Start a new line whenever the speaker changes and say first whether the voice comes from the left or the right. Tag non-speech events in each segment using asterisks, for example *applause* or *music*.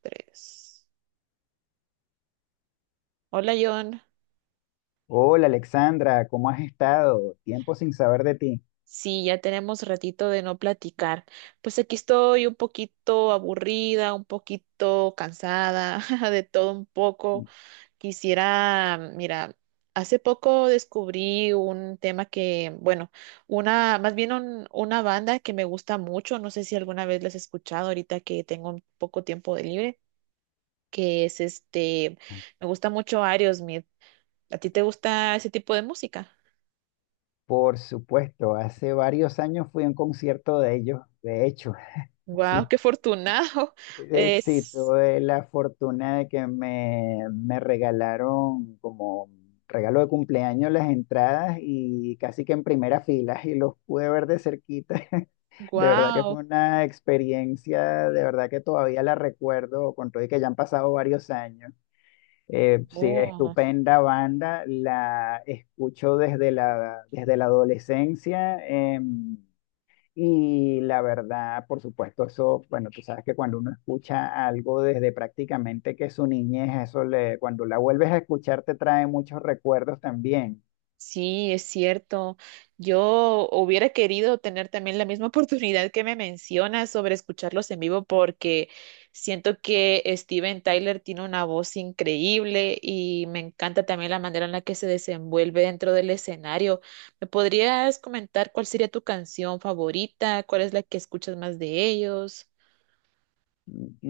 right: Tres. Hola, John.
left: Hola Alexandra, ¿cómo has estado? Tiempo sin saber de ti.
right: Sí, ya tenemos ratito de no platicar. Pues aquí estoy un poquito aburrida, un poquito cansada, *laughs* de todo un poco. Quisiera, mira, hace poco descubrí un tema que, bueno, una, más bien una banda que me gusta mucho. No sé si alguna vez la has escuchado ahorita que tengo un poco tiempo de libre, que es me gusta mucho Aerosmith. ¿A ti te gusta ese tipo de música?
left: Por supuesto, hace varios años fui a un concierto de ellos, de hecho, *laughs*
right: Wow,
left: sí.
right: qué afortunado. *laughs*
left: Sí,
right: Es
left: tuve la fortuna de que me regalaron como regalo de cumpleaños las entradas y casi que en primera fila y los pude ver de cerquita. *laughs* De verdad que
right: wow.
left: fue una experiencia, de verdad que todavía la recuerdo, con todo y que ya han pasado varios años. Sí,
right: Oh,
left: estupenda banda, la escucho desde desde la adolescencia. Y la verdad, por supuesto, eso, bueno, tú sabes que cuando uno escucha algo desde prácticamente que su niñez, eso le, cuando la vuelves a escuchar te trae muchos recuerdos también.
right: sí, es cierto. Yo hubiera querido tener también la misma *laughs* oportunidad que me mencionas sobre escucharlos en vivo porque siento que Steven Tyler tiene una voz increíble y me encanta también la manera en la que se desenvuelve dentro del escenario. ¿Me podrías comentar cuál sería tu canción favorita? ¿Cuál es la que escuchas más de ellos?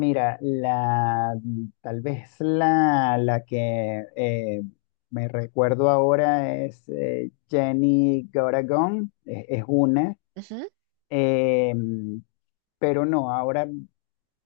left: Mira, tal vez la que me recuerdo ahora es Jenny Goragón, es una, eh, pero no, ahora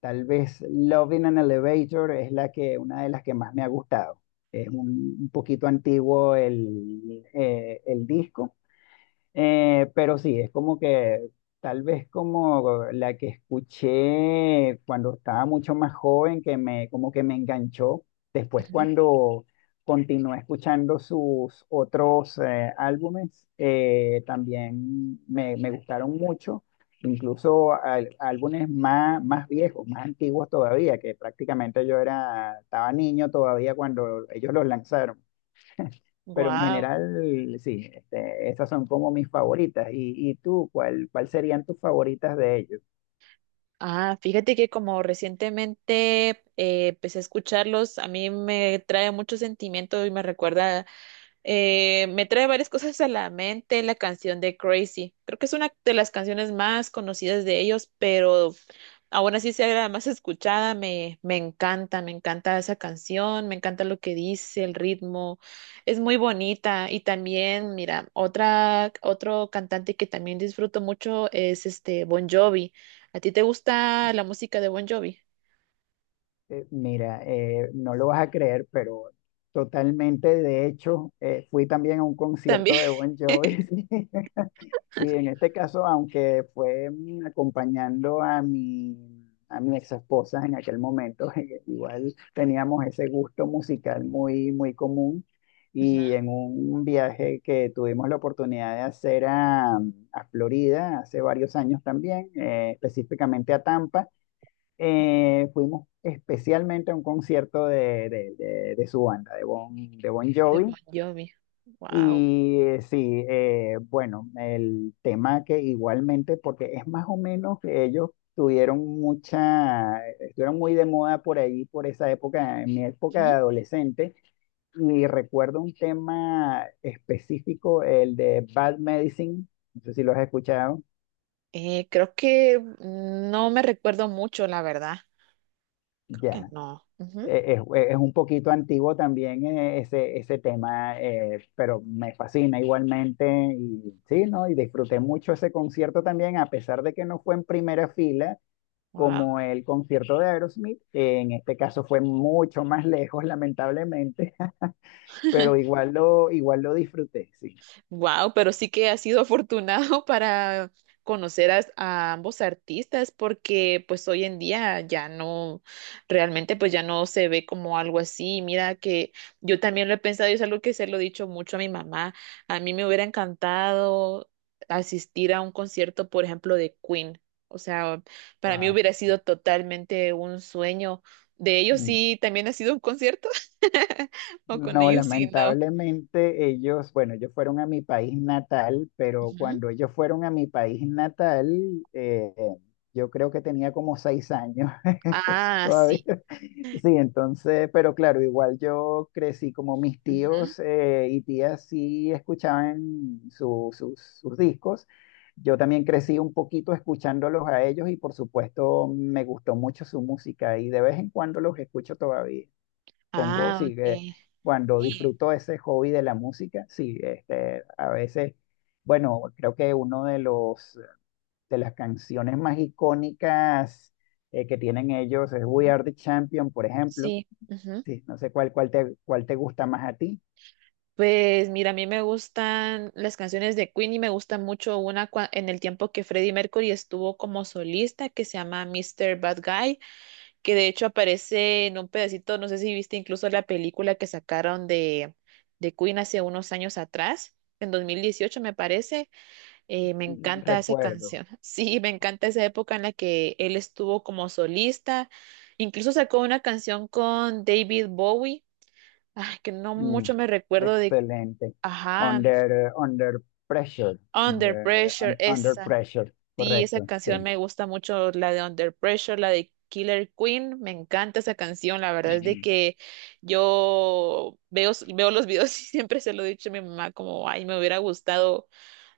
left: tal vez Love in an Elevator es la que, una de las que más me ha gustado. Es un poquito antiguo el disco, pero sí, es como que tal vez como la que escuché cuando estaba mucho más joven, que me, como que me enganchó. Después cuando continué escuchando sus otros álbumes, también me gustaron mucho, incluso álbumes más, más viejos, más antiguos todavía, que prácticamente yo era, estaba niño todavía cuando ellos los lanzaron, pero en
right: Wow.
left: general, sí, este, esas son como mis favoritas. Y tú, cuál, cuál serían tus favoritas de ellos?
right: Ah, fíjate que como recientemente empecé a escucharlos, a mí me trae mucho sentimiento y me recuerda, me trae varias cosas a la mente la canción de Crazy. Creo que es una de las canciones más conocidas de ellos, pero ahora sí ser la más escuchada, me encanta esa canción, me encanta lo que dice, el ritmo, es muy bonita. Y también, mira, otra, otro cantante que también disfruto mucho es este Bon Jovi. ¿A ti te gusta la música de Bon Jovi?
left: Mira, no lo vas a creer, pero totalmente, de hecho, fui también a un
right: También.
left: concierto de
right: *laughs*
left: Bon Jovi. *laughs* Sí, en este caso, aunque fue acompañando a a mi ex esposa en aquel momento, *laughs* igual teníamos ese gusto musical muy, muy común.
right: Ujú.
left: Y en un viaje que tuvimos la oportunidad de hacer a Florida hace varios años también, específicamente a Tampa, fuimos especialmente a un concierto de su banda, de Bon
right: De Bon
left: Jovi.
right: Jovi. Wow.
left: Y sí, bueno, el tema que igualmente, porque es más o menos que ellos tuvieron mucha, estuvieron muy de moda por ahí, por esa época, en mi época de adolescente, y recuerdo un tema específico, el de Bad Medicine, no sé si lo has escuchado,
right: Creo que no me recuerdo mucho, la verdad. Creo que
left: ya,
right: no.
left: es un poquito antiguo también ese, ese tema, pero me fascina igualmente y sí, ¿no? Y disfruté mucho ese concierto también, a pesar de que no fue en primera fila
right: Wow.
left: como el concierto de Aerosmith, que en este caso fue mucho más lejos, lamentablemente, *laughs* pero igual lo disfruté, sí.
right: Wow, pero sí que has sido afortunado *laughs* para conocer a ambos artistas, porque pues hoy en día ya no, realmente pues ya no se ve como algo así. Mira que yo también lo he pensado y es algo que se lo he dicho mucho a mi mamá. A mí me hubiera encantado asistir a un concierto, por ejemplo, de Queen. O sea, para mí
left: Wow.
right: hubiera sido totalmente un sueño. De ellos sí, también ha sido un concierto *laughs* o con
left: No,
right: ellos sí, no.
left: lamentablemente ellos, bueno, ellos fueron a mi país natal, pero
right: Ujú.
left: cuando ellos fueron a mi país natal, yo creo que tenía como 6 años, *laughs* entonces
right: Ah, sí.
left: todavía, *laughs* sí, entonces, pero claro, igual yo crecí como mis
right: Ujú.
left: tíos y tías sí escuchaban sus discos. Yo también crecí un poquito escuchándolos a ellos y por supuesto me gustó mucho su música y de vez en cuando los escucho todavía, pongo,
right: Ah,
left: sí, que
right: ok.
left: cuando
right: Sí.
left: disfruto ese hobby de la música, sí, este, a veces, bueno, creo que uno de de las canciones más icónicas que tienen ellos es We
right: Ujú.
left: Are the Champion, por ejemplo.
right: Sí. Ujú.
left: Sí, no sé cuál, cuál te gusta más a ti.
right: Pues mira, a mí me gustan las canciones de Queen y me gusta mucho una en el tiempo que Freddie Mercury estuvo como solista que se llama Mister Bad Guy, que de hecho aparece en un pedacito, no sé si viste incluso la película que sacaron de Queen hace unos años atrás, en 2018 me parece. Me
left: Mm,
right: encanta esa
left: recuerdo.
right: canción. *laughs* Sí, me encanta esa época en la que él estuvo como solista. Incluso sacó una canción con David Bowie. Ay, que no
left: Mm,
right: mucho me recuerdo de.
left: excelente.
right: Ajá,
left: Under pressure.
right: Under Pressure,
left: Under
right: esa.
left: pressure,
right: Sí, esa
left: correcto, sí.
right: canción me gusta mucho, la de Under Pressure, la de Killer Queen. Me encanta esa canción. La verdad es de que yo veo los videos *laughs* y siempre se lo he dicho a mi mamá, como, ay, me hubiera gustado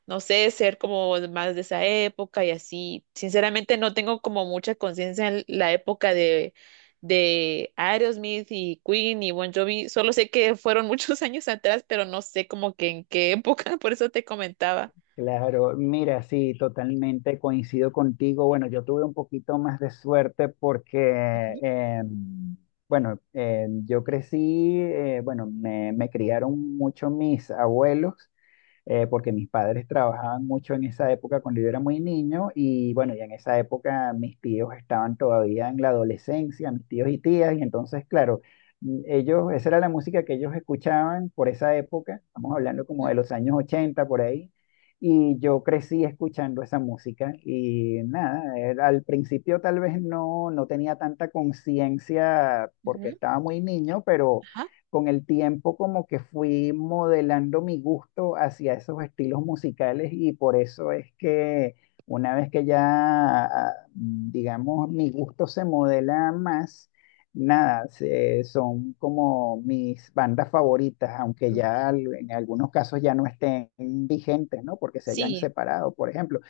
right: no sé, ser como más de esa época y así. Sinceramente no tengo como mucha conciencia en la época de Aerosmith y Queen y Bon Jovi. Solo sé que fueron muchos *laughs* años atrás, pero no sé como que en qué época, *laughs* por eso te comentaba.
left: Claro, mira, sí, totalmente coincido contigo. Bueno, yo tuve un poquito más de suerte porque,
right: Ujú,
left: bueno, yo crecí, bueno, me criaron mucho mis abuelos porque mis padres trabajaban mucho en esa época cuando yo era muy niño y bueno, y en esa época mis tíos estaban todavía en la adolescencia, mis tíos y tías, y entonces, claro, ellos, esa era la música que ellos escuchaban por esa época, estamos hablando como
right: ujú,
left: de los años 80 por ahí. Y yo crecí escuchando esa música y nada, al principio tal vez no, no tenía tanta conciencia porque
right: ujú,
left: estaba muy niño, pero
right: ajá.
left: con el tiempo como que fui modelando mi gusto hacia esos estilos musicales y por eso es que una vez que ya, ah, digamos, mi gusto se modela más, nada, son como mis bandas favoritas, aunque
right: Turban.
left: ya en algunos casos ya no estén vigentes, ¿no? Porque se hayan
right: Sí.
left: separado, por ejemplo.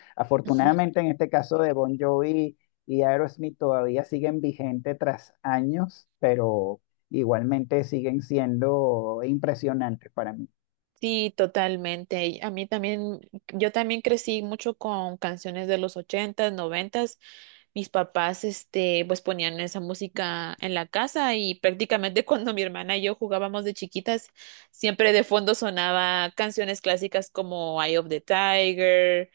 right: Ujú.
left: Afortunadamente en este caso de Bon Jovi y Aerosmith todavía siguen vigentes tras años, pero igualmente siguen siendo impresionantes para mí.
right: Sí, totalmente. Y a mí también, yo también crecí mucho con canciones de los ochentas, noventas, mis papás, pues ponían esa música en la casa y prácticamente *laughs* cuando mi hermana y yo jugábamos de chiquitas, siempre de fondo sonaba canciones clásicas como Eye of the Tiger,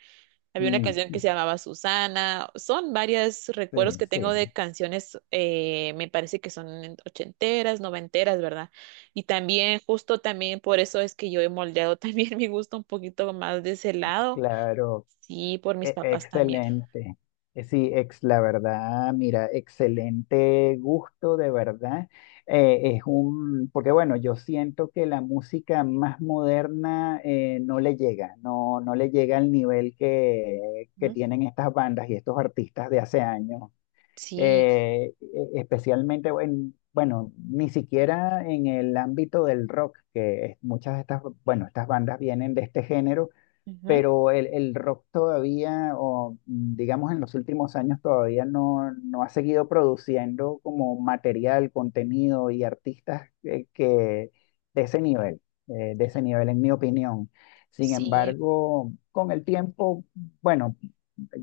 right: había una
left: Mm,
right: canción que se llamaba Susana, son varios
left: sí,
right: recuerdos que tengo de
left: sí,
right: canciones, me parece que son ochenteras, noventeras, ¿verdad? Y también, justo también por eso es que yo he moldeado *laughs* también mi gusto un poquito más de ese lado.
left: claro,
right: Sí, por mis papás también.
left: Excelente. La verdad, mira, excelente gusto, de verdad. Es un, porque bueno, yo siento que la música más moderna no le llega, no, no le llega al nivel que
right: Ujú.
left: tienen estas bandas y estos artistas de hace años.
right: Sí.
left: Especialmente, bueno, ni siquiera en el ámbito del rock, muchas de estas, bueno, estas bandas vienen de este género,
right: Ujú.
left: pero el rock todavía, o digamos en los últimos años, todavía no, no ha seguido produciendo como material, contenido y artistas que, de ese nivel, de ese nivel, en mi opinión. Sin
right: Sí.
left: embargo, con el tiempo, bueno,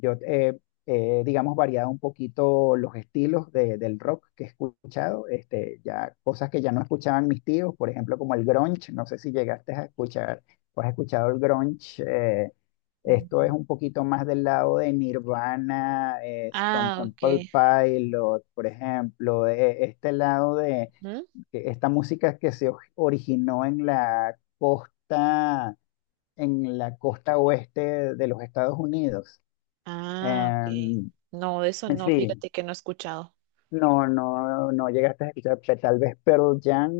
left: yo he, digamos, variado un poquito los estilos del rock que he escuchado, este, ya cosas que ya no escuchaban mis tíos, por ejemplo, como el grunge, no sé si llegaste a escuchar o has escuchado el grunge, esto es
right: Ujú.
left: un poquito más del lado de Nirvana, Stone
right: Ah, ok.
left: Temple Pilot, por ejemplo, este lado de
right: Ujú.
left: que esta música que se originó en la costa oeste de los Estados Unidos.
right: Ah, ok.
left: Em,
right: No, de eso no,
left: sí,
right: fíjate que no he escuchado.
left: no, no, no llegaste a escuchar, tal vez Pearl Jam,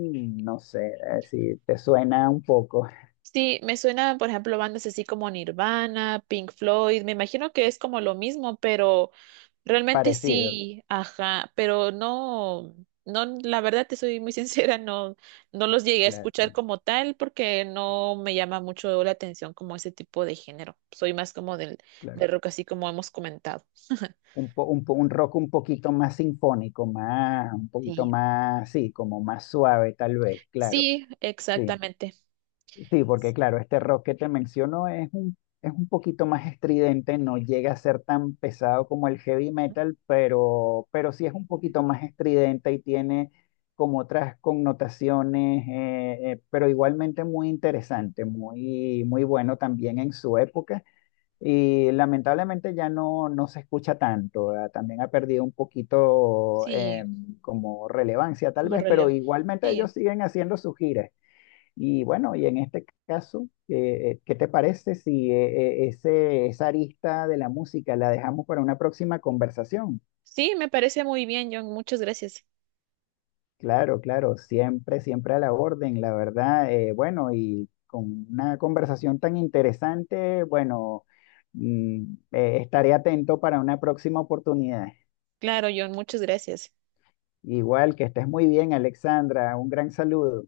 left: no sé, si te suena un poco *laughs*
right: Sí, me suenan, por ejemplo, bandas así como Nirvana, Pink Floyd. Me imagino que es como lo mismo, pero realmente
left: parecido,
right: sí, ajá, pero no, no, la verdad te soy muy sincera, no, no los llegué a escuchar
left: claro,
right: como tal porque no me llama mucho la atención como ese tipo de género. Soy más como del,
left: claro.
right: del rock, así como hemos comentado.
left: Un rock un poquito más sinfónico, más, un poquito
right: Sí.
left: más, sí, como más suave, tal vez, claro,
right: Sí,
left: sí.
right: exactamente.
left: Sí, porque claro, este rock que te menciono es un poquito más estridente, no llega a ser tan pesado como el heavy metal, pero sí es un poquito más estridente y tiene como otras connotaciones, pero igualmente muy interesante, muy, muy bueno también en su época. Y lamentablemente ya no, no se escucha tanto, ¿verdad? También ha perdido un poquito
right: Sí,
left: como relevancia tal
right: como
left: vez, pero
right: relevo.
left: igualmente
right: Sí,
left: ellos siguen haciendo sus giras. Y bueno, y en este caso, ¿qué te parece si ese, esa arista de la música la dejamos para una próxima conversación?
right: sí, me parece muy bien, John. Muchas gracias.
left: Claro, claro, siempre, siempre a la orden, la verdad. Bueno, y con una conversación tan interesante, bueno, mm, estaré atento para una próxima oportunidad.
right: Claro, John, muchas gracias.
left: Igual que estés muy bien, Alexandra, un gran saludo.